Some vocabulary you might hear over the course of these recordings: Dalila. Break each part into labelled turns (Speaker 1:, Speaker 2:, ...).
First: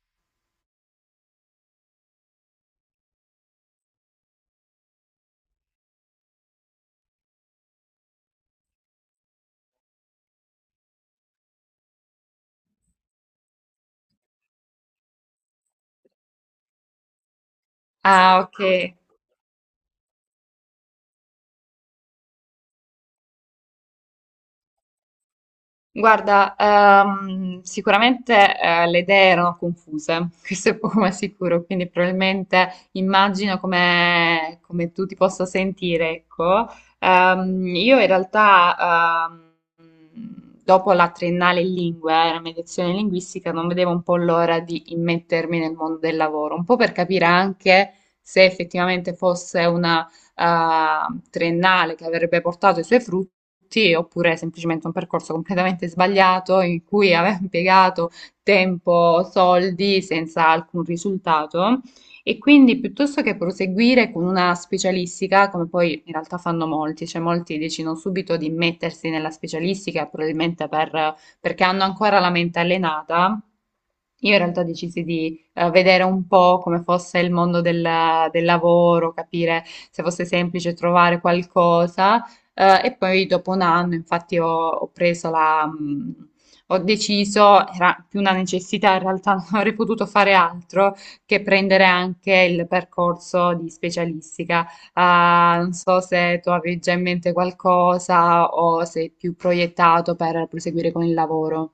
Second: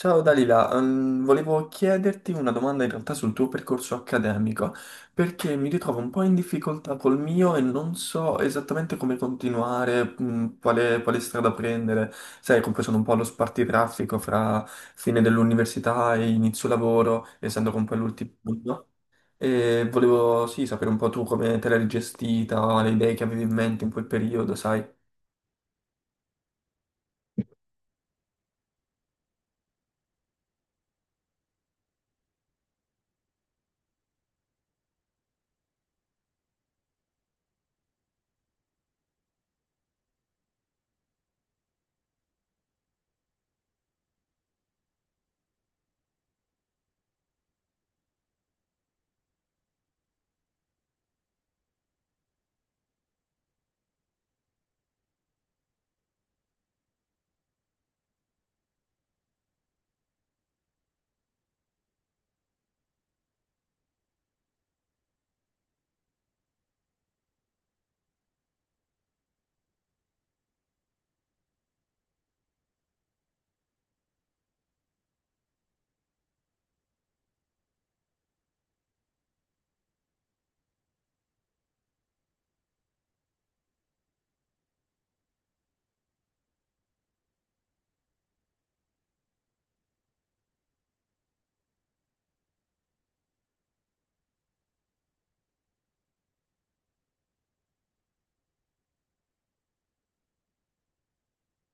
Speaker 1: Ciao Dalila, volevo chiederti una domanda in realtà sul tuo percorso accademico, perché mi ritrovo un po' in difficoltà col mio e non so esattamente come continuare, quale strada prendere. Sai, comunque sono un po' allo spartitraffico fra fine dell'università e inizio lavoro, essendo comunque l'ultimo
Speaker 2: Ah, ok.
Speaker 1: anno. E volevo sì, sapere un po' tu come te l'hai gestita, le idee che avevi in mente in quel periodo, sai.
Speaker 2: Guarda, sicuramente le idee erano confuse, questo è poco ma sicuro, quindi probabilmente immagino come, come tu ti possa sentire, ecco. Ehm, io in realtà, Dopo la triennale in lingue, la mediazione linguistica, non vedevo un po' l'ora di immettermi nel mondo del lavoro, un po' per capire anche se effettivamente fosse triennale che avrebbe portato i suoi frutti, oppure semplicemente un percorso completamente sbagliato in cui aveva impiegato tempo, soldi senza alcun risultato. E quindi piuttosto che proseguire con una specialistica, come poi in realtà fanno molti, cioè molti decidono subito di mettersi nella specialistica, perché hanno ancora la mente allenata, io in realtà decisi di vedere un po' come fosse il mondo del, del lavoro, capire se fosse semplice trovare qualcosa. E poi dopo un anno, infatti, ho preso ho deciso, era più una necessità, in realtà non avrei potuto fare altro che prendere anche il percorso di specialistica. Ah, non so se tu avevi già in mente qualcosa o sei più proiettato per proseguire con il lavoro.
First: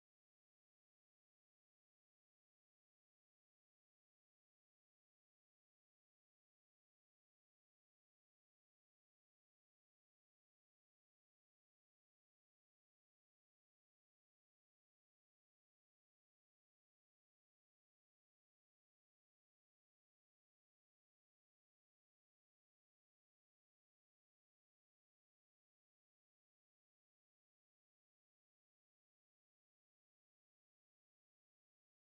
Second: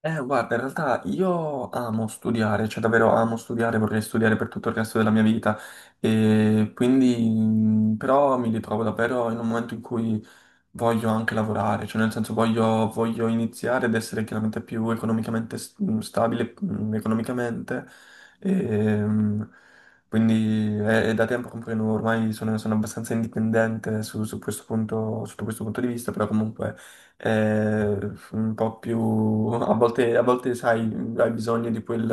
Speaker 1: Guarda, in realtà io amo studiare, cioè davvero amo studiare, vorrei studiare per tutto il resto della mia vita e quindi mm, però mi ritrovo davvero in un momento in cui voglio anche lavorare, cioè nel senso voglio iniziare ad essere chiaramente più economicamente stabile, economicamente, e, mh, quindi è da tempo che poi ormai sono abbastanza indipendente su questo punto, sotto questo punto di vista, però comunque è un po' più, a volte sai, hai bisogno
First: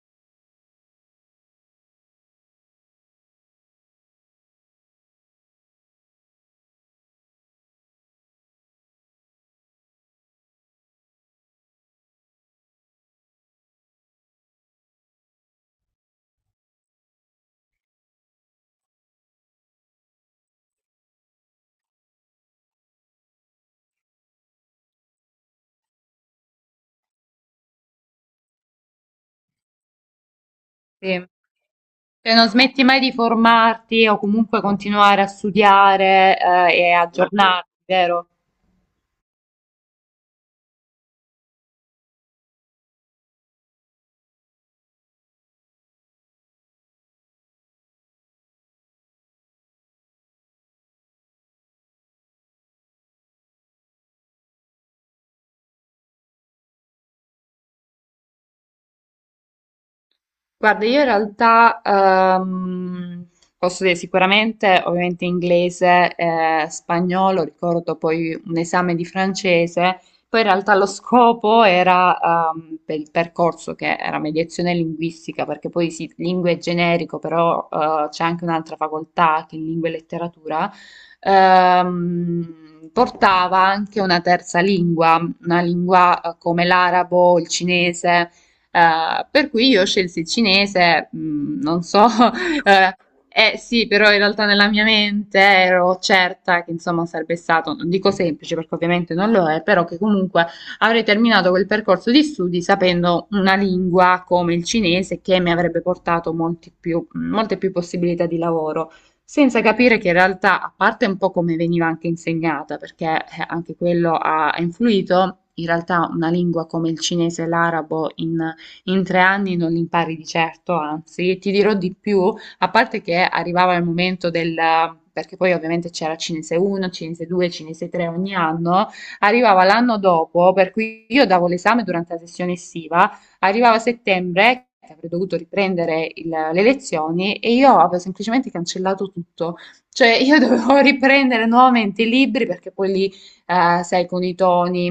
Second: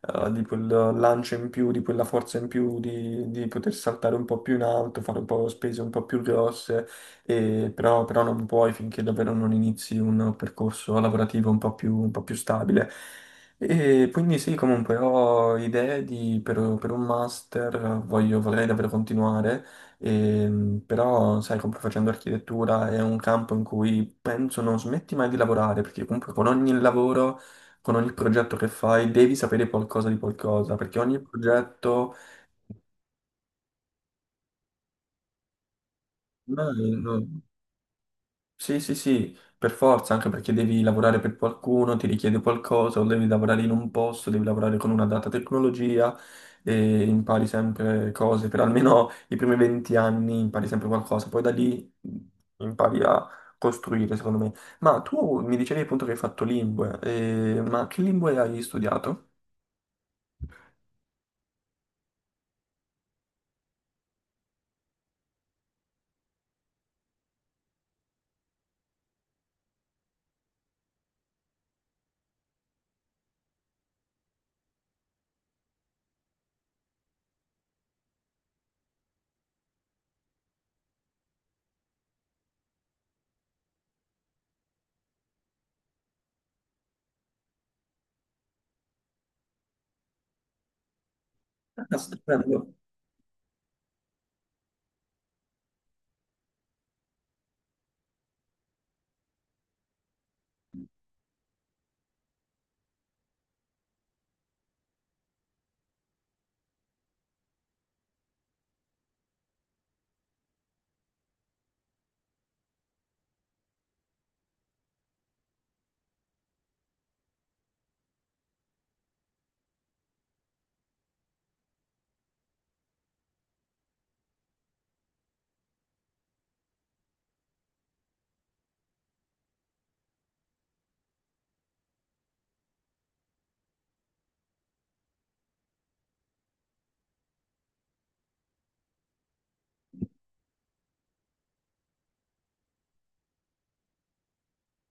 Speaker 1: di quel lancio in più, di quella forza in più, di poter saltare un po' più in alto, fare un po' spese un po' più grosse, e però non puoi finché davvero non inizi un percorso lavorativo un po' un po' più stabile. E quindi sì, comunque ho idee per un master, vorrei davvero continuare, però sai, comunque facendo architettura è un campo in cui penso non smetti mai di lavorare, perché comunque con ogni lavoro, con ogni progetto che fai, devi sapere qualcosa di qualcosa, perché ogni
Speaker 2: Sì.
Speaker 1: progetto...
Speaker 2: Cioè non smetti mai di formarti o comunque continuare a studiare,
Speaker 1: No,
Speaker 2: e Certo.
Speaker 1: no.
Speaker 2: aggiornarti, vero?
Speaker 1: Sì, sì, sì, per forza, anche perché devi lavorare per qualcuno, ti richiede qualcosa, o devi lavorare in un posto, devi lavorare con una data tecnologia e impari sempre cose, per almeno i primi 20 anni impari sempre qualcosa, poi da lì impari a costruire, secondo me. Ma tu mi dicevi appunto che hai fatto lingue, ma che lingue hai studiato?
Speaker 2: Guarda, io in realtà posso dire sicuramente, ovviamente inglese e spagnolo, ricordo poi un esame di francese, poi in realtà lo scopo era per il percorso che era mediazione linguistica, perché poi sì, lingue è generico, però c'è anche un'altra facoltà che è lingua e letteratura, portava anche una terza lingua, una lingua come l'arabo, il cinese. Per cui io scelsi il cinese, non
Speaker 1: Ah,
Speaker 2: so,
Speaker 1: stupendo.
Speaker 2: eh, sì, però in realtà nella mia mente ero certa che insomma sarebbe stato, non dico semplice perché ovviamente non lo è, però che comunque avrei terminato quel percorso di studi sapendo una lingua come il cinese che mi avrebbe portato molte più possibilità di lavoro. Senza capire che in realtà, a parte un po' come veniva anche insegnata, perché anche quello ha influito, in realtà una lingua come il cinese e l'arabo in tre anni non impari di certo, anzi, ti dirò di più, a parte che arrivava il momento del... perché poi ovviamente c'era Cinese 1, Cinese 2, Cinese 3 ogni anno, arrivava l'anno dopo, per cui io davo l'esame durante la sessione estiva, arrivava settembre, che avrei dovuto riprendere le lezioni, e io avevo semplicemente cancellato tutto, cioè io dovevo riprendere nuovamente i libri perché poi lì, sai, con i toni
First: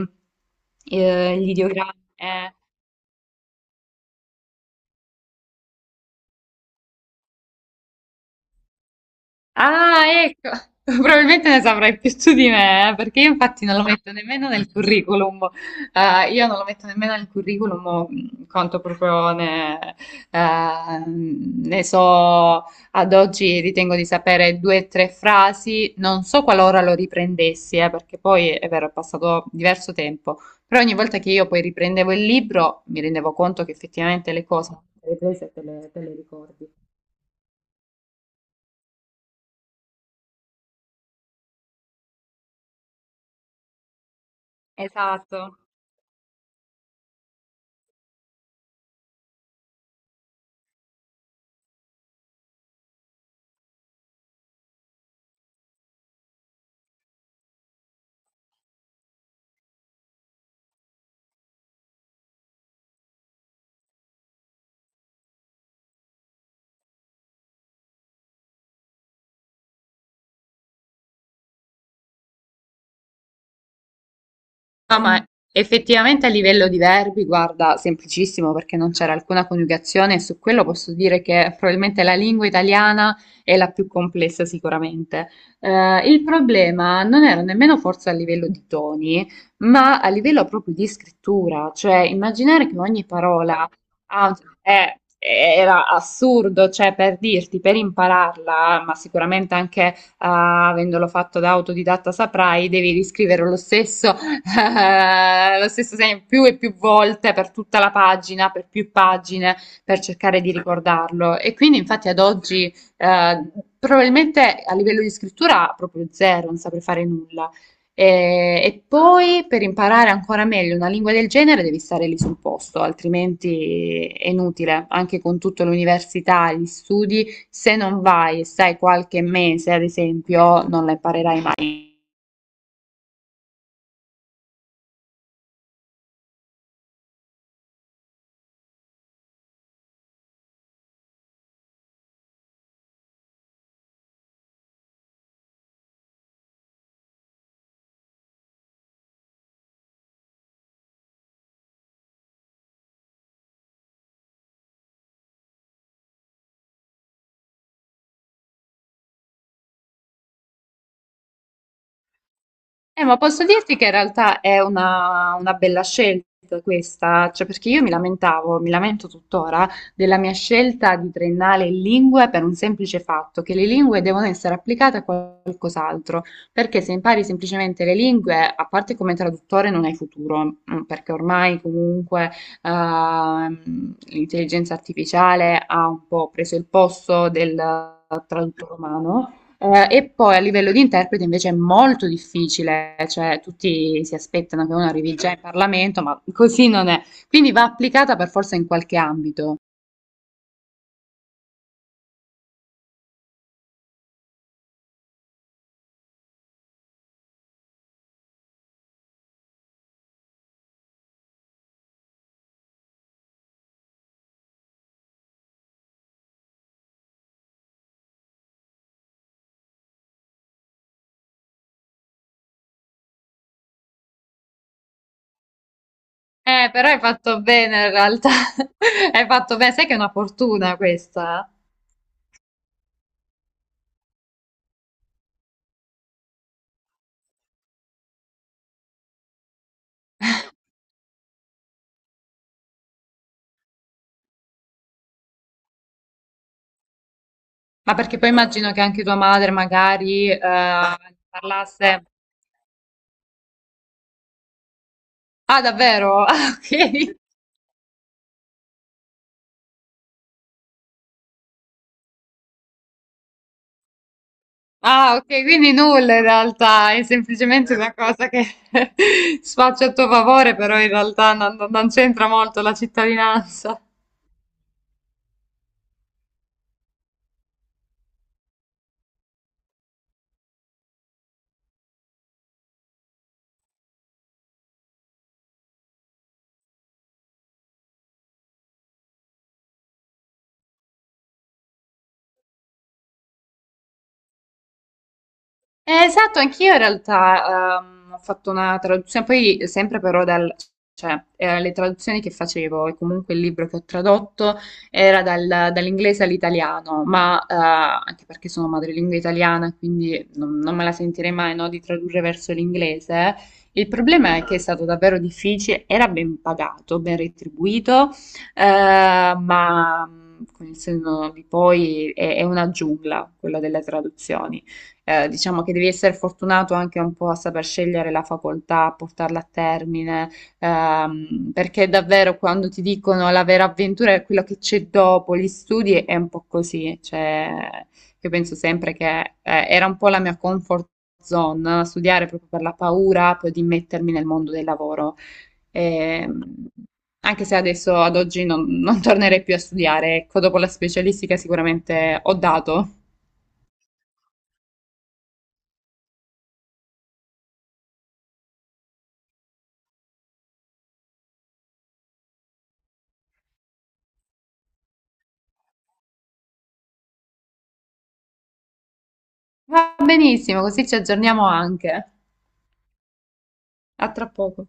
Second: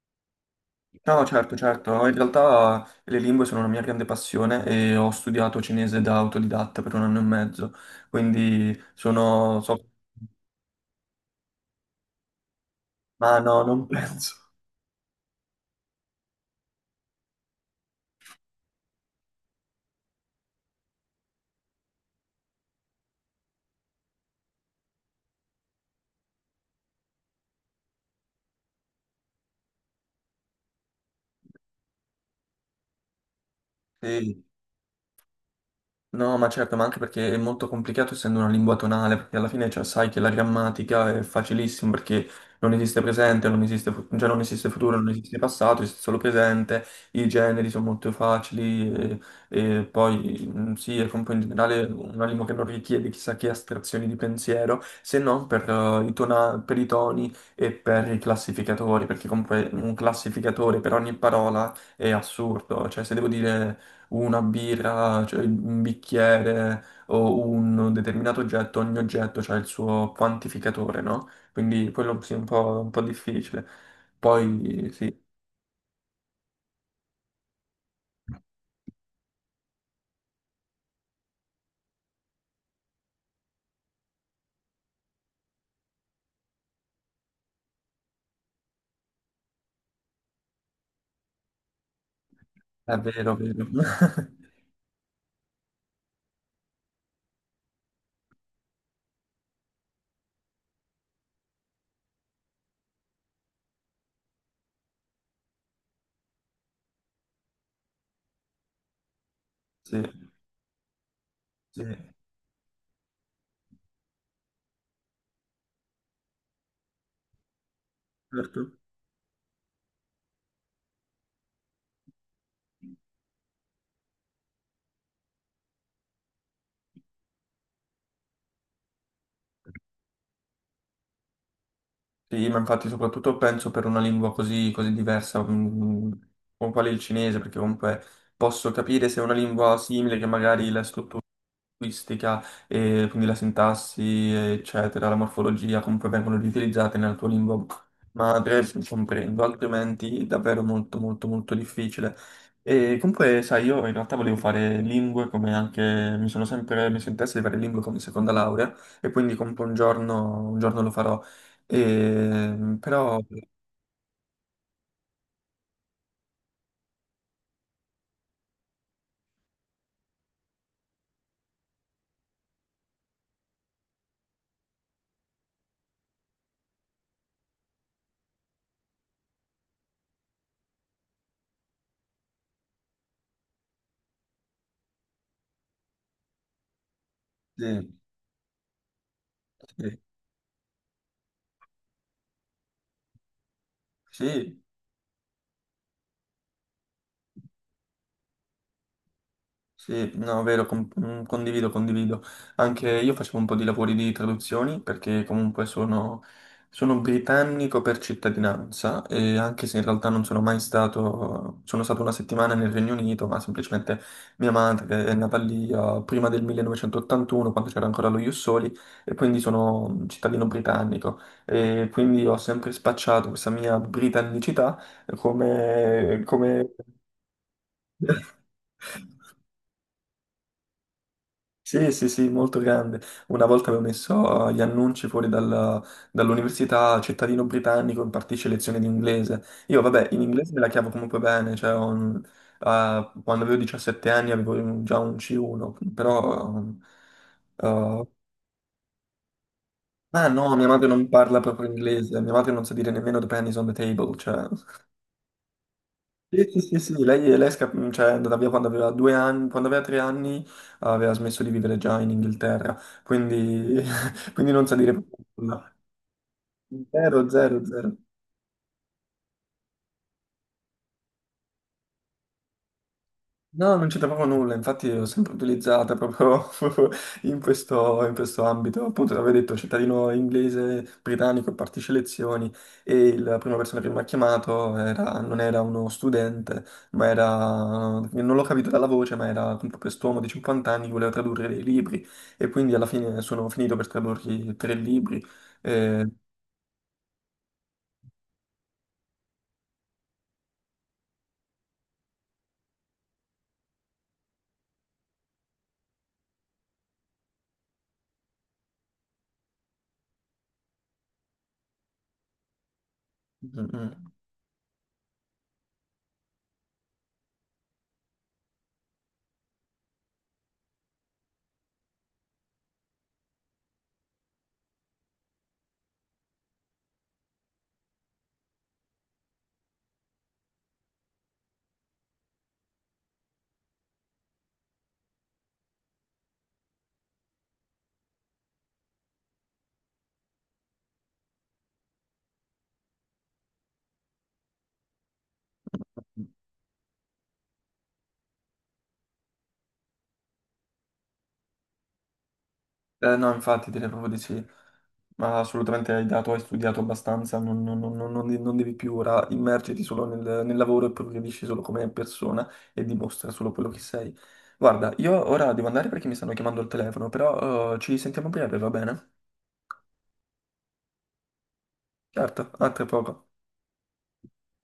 Speaker 1: No, no,
Speaker 2: gli
Speaker 1: certo,
Speaker 2: ideogrammi.
Speaker 1: certo. In realtà le lingue sono una mia grande passione e ho studiato cinese da autodidatta per 1 anno e mezzo, quindi sono... so-
Speaker 2: Ah, ecco, probabilmente ne saprai più tu di me, perché io
Speaker 1: Ma no,
Speaker 2: infatti non lo
Speaker 1: non
Speaker 2: metto
Speaker 1: penso.
Speaker 2: nemmeno nel curriculum. Io non lo metto nemmeno nel curriculum quanto proprio ne so, ad oggi ritengo di sapere due o tre frasi, non so qualora lo riprendessi, perché poi è vero, è passato diverso tempo, però ogni volta che io poi riprendevo il libro mi rendevo conto che effettivamente
Speaker 1: Sì.
Speaker 2: le cose le hai prese e te le
Speaker 1: No, ma
Speaker 2: ricordi.
Speaker 1: certo, ma anche perché è molto complicato essendo una lingua tonale, perché alla fine cioè, sai che la grammatica è facilissima perché non esiste presente, non esiste, cioè, non esiste futuro, non esiste
Speaker 2: Esatto.
Speaker 1: passato, esiste solo presente, i generi sono molto facili e poi mm, sì, è comunque in generale una lingua che non richiede chissà che astrazioni di pensiero, se non per, i per i toni e per i classificatori, perché comunque un classificatore per ogni parola è assurdo, cioè se devo dire una birra, cioè un bicchiere o un determinato oggetto, ogni oggetto ha il suo quantificatore, no? Quindi quello sì, è un po' difficile. Poi
Speaker 2: No,
Speaker 1: sì,
Speaker 2: ma effettivamente a livello di verbi, guarda, semplicissimo perché non c'era alcuna coniugazione e su quello posso dire che probabilmente la lingua italiana è la più complessa sicuramente. Il problema non era nemmeno forse a livello di toni, ma a livello proprio di scrittura, cioè immaginare che
Speaker 1: è
Speaker 2: ogni
Speaker 1: vero,
Speaker 2: parola
Speaker 1: vero.
Speaker 2: ha- è- era assurdo, cioè per dirti, per impararla, ma sicuramente anche avendolo fatto da autodidatta saprai, devi riscrivere lo stesso segno più e più volte per tutta la pagina, per più pagine, per
Speaker 1: Sì,
Speaker 2: cercare di ricordarlo. E quindi
Speaker 1: sì,
Speaker 2: infatti ad oggi probabilmente a livello di scrittura proprio zero, non saprei fare nulla.
Speaker 1: certo.
Speaker 2: E poi per imparare ancora meglio una lingua del genere devi stare lì sul posto, altrimenti è inutile, anche con tutta l'università, gli studi, se non vai e stai qualche mese, ad esempio, non la imparerai mai.
Speaker 1: Sì, ma infatti soprattutto penso per una lingua così diversa, mm, mm, mm, come quale il cinese, perché comunque posso capire se è una lingua simile che magari la struttura linguistica, e quindi la sintassi, eccetera, la morfologia, come poi vengono riutilizzate nella tua lingua madre, comprendo, altrimenti è davvero molto molto molto difficile. E comunque, sai, io in realtà volevo fare lingue come anche mi sono sempre messo in testa di fare lingue come seconda laurea e quindi comunque un giorno lo farò. E,
Speaker 2: Ma
Speaker 1: però
Speaker 2: posso dirti che in realtà è una bella scelta questa, cioè perché io mi lamentavo, mi lamento tuttora della mia scelta di triennale in lingue per un semplice fatto, che le lingue devono essere applicate a qualcos'altro, perché se impari semplicemente le lingue, a parte come traduttore non hai futuro, mm, perché ormai comunque l'intelligenza artificiale ha un po' preso il posto del
Speaker 1: sì,
Speaker 2: traduttore umano.
Speaker 1: sì,
Speaker 2: E poi a livello di interprete invece è molto difficile, cioè tutti si
Speaker 1: sì,
Speaker 2: aspettano che uno arrivi già in Parlamento, ma così non è. Quindi va applicata per forza in qualche ambito.
Speaker 1: Sì, no, vero, com- mm, condivido, condivido. Anche io facevo un po' di lavori di traduzioni perché comunque sono, sono britannico per cittadinanza e anche se in realtà non sono mai stato, sono stato 1 settimana nel Regno Unito, ma semplicemente mia madre che è nata lì prima del 1981, quando c'era ancora lo Ius Soli, e quindi sono un cittadino britannico e quindi ho sempre spacciato questa mia britannicità come come-
Speaker 2: Però hai fatto bene in realtà. Hai fatto bene, sai che è una fortuna questa?
Speaker 1: Sì, sì, sì, molto grande. Una volta avevo messo gli annunci fuori dall'università, cittadino britannico, impartisce lezioni di inglese. Io, vabbè, in inglese me la cavo comunque bene, cioè, ho un- quando avevo 17 anni avevo un- già un C1, però...
Speaker 2: Ma
Speaker 1: eh,
Speaker 2: perché poi immagino che anche tua madre magari
Speaker 1: ah no, mia madre non parla proprio
Speaker 2: parlasse...
Speaker 1: inglese, mia madre non sa dire nemmeno the pennies on the table, cioè...
Speaker 2: Ah, davvero?
Speaker 1: Sì,
Speaker 2: Ah,
Speaker 1: sì, sì, sì,
Speaker 2: ok.
Speaker 1: lei è cioè, è andata via quando aveva 2 anni, quando aveva 3 anni aveva smesso di vivere già in Inghilterra, quindi, quindi non sa dire
Speaker 2: Ah, ok,
Speaker 1: proprio
Speaker 2: quindi
Speaker 1: nulla.
Speaker 2: nulla in realtà, è
Speaker 1: Zero, zero,
Speaker 2: semplicemente una
Speaker 1: zero.
Speaker 2: cosa che sfaccio a tuo favore, però in realtà non c'entra molto la cittadinanza.
Speaker 1: No, non c'entra proprio nulla, infatti l'ho sempre utilizzata proprio, proprio in questo ambito. Appunto, l'avevo detto, cittadino inglese, britannico, partecipa alle elezioni e la prima persona che mi ha chiamato non era uno studente, ma era, non l'ho capito dalla voce, ma era proprio quest'uomo di 50 anni che voleva tradurre dei libri e quindi alla fine sono finito per tradurgli 3 libri. Eh,
Speaker 2: Esatto, anch'io in realtà ho fatto una traduzione, poi sempre però dal, cioè, le traduzioni che facevo e comunque il libro che ho tradotto era dall'inglese all'italiano, ma anche perché sono madrelingua italiana, quindi non me la sentirei mai, no, di tradurre verso l'inglese.
Speaker 1: mm, mm.
Speaker 2: Il
Speaker 1: mm,
Speaker 2: problema è che è Mm. stato davvero difficile, era ben pagato, ben retribuito, eh, con il senno di poi è una giungla quella delle traduzioni, diciamo che devi essere fortunato anche un po' a saper scegliere la facoltà, a portarla a termine, perché davvero quando ti dicono la vera avventura è quello che c'è dopo gli studi, è un po' così, cioè io penso sempre che era un po' la mia comfort zone, no, studiare proprio per la paura poi di mettermi nel mondo del lavoro.
Speaker 1: mm, mm.
Speaker 2: Ehm, Anche se adesso ad oggi non tornerei più a studiare, ecco, dopo la specialistica sicuramente ho dato.
Speaker 1: No, infatti, direi proprio di sì. Ma assolutamente hai dato, hai studiato abbastanza, non non devi più ora immergerti solo nel, nel lavoro e progredisci solo come persona e dimostra solo quello che sei. Guarda, io ora devo andare perché mi stanno chiamando al telefono, però ci sentiamo a breve, va bene?
Speaker 2: Va benissimo, così ci aggiorniamo anche.
Speaker 1: Certo, a tra poco.
Speaker 2: A tra poco.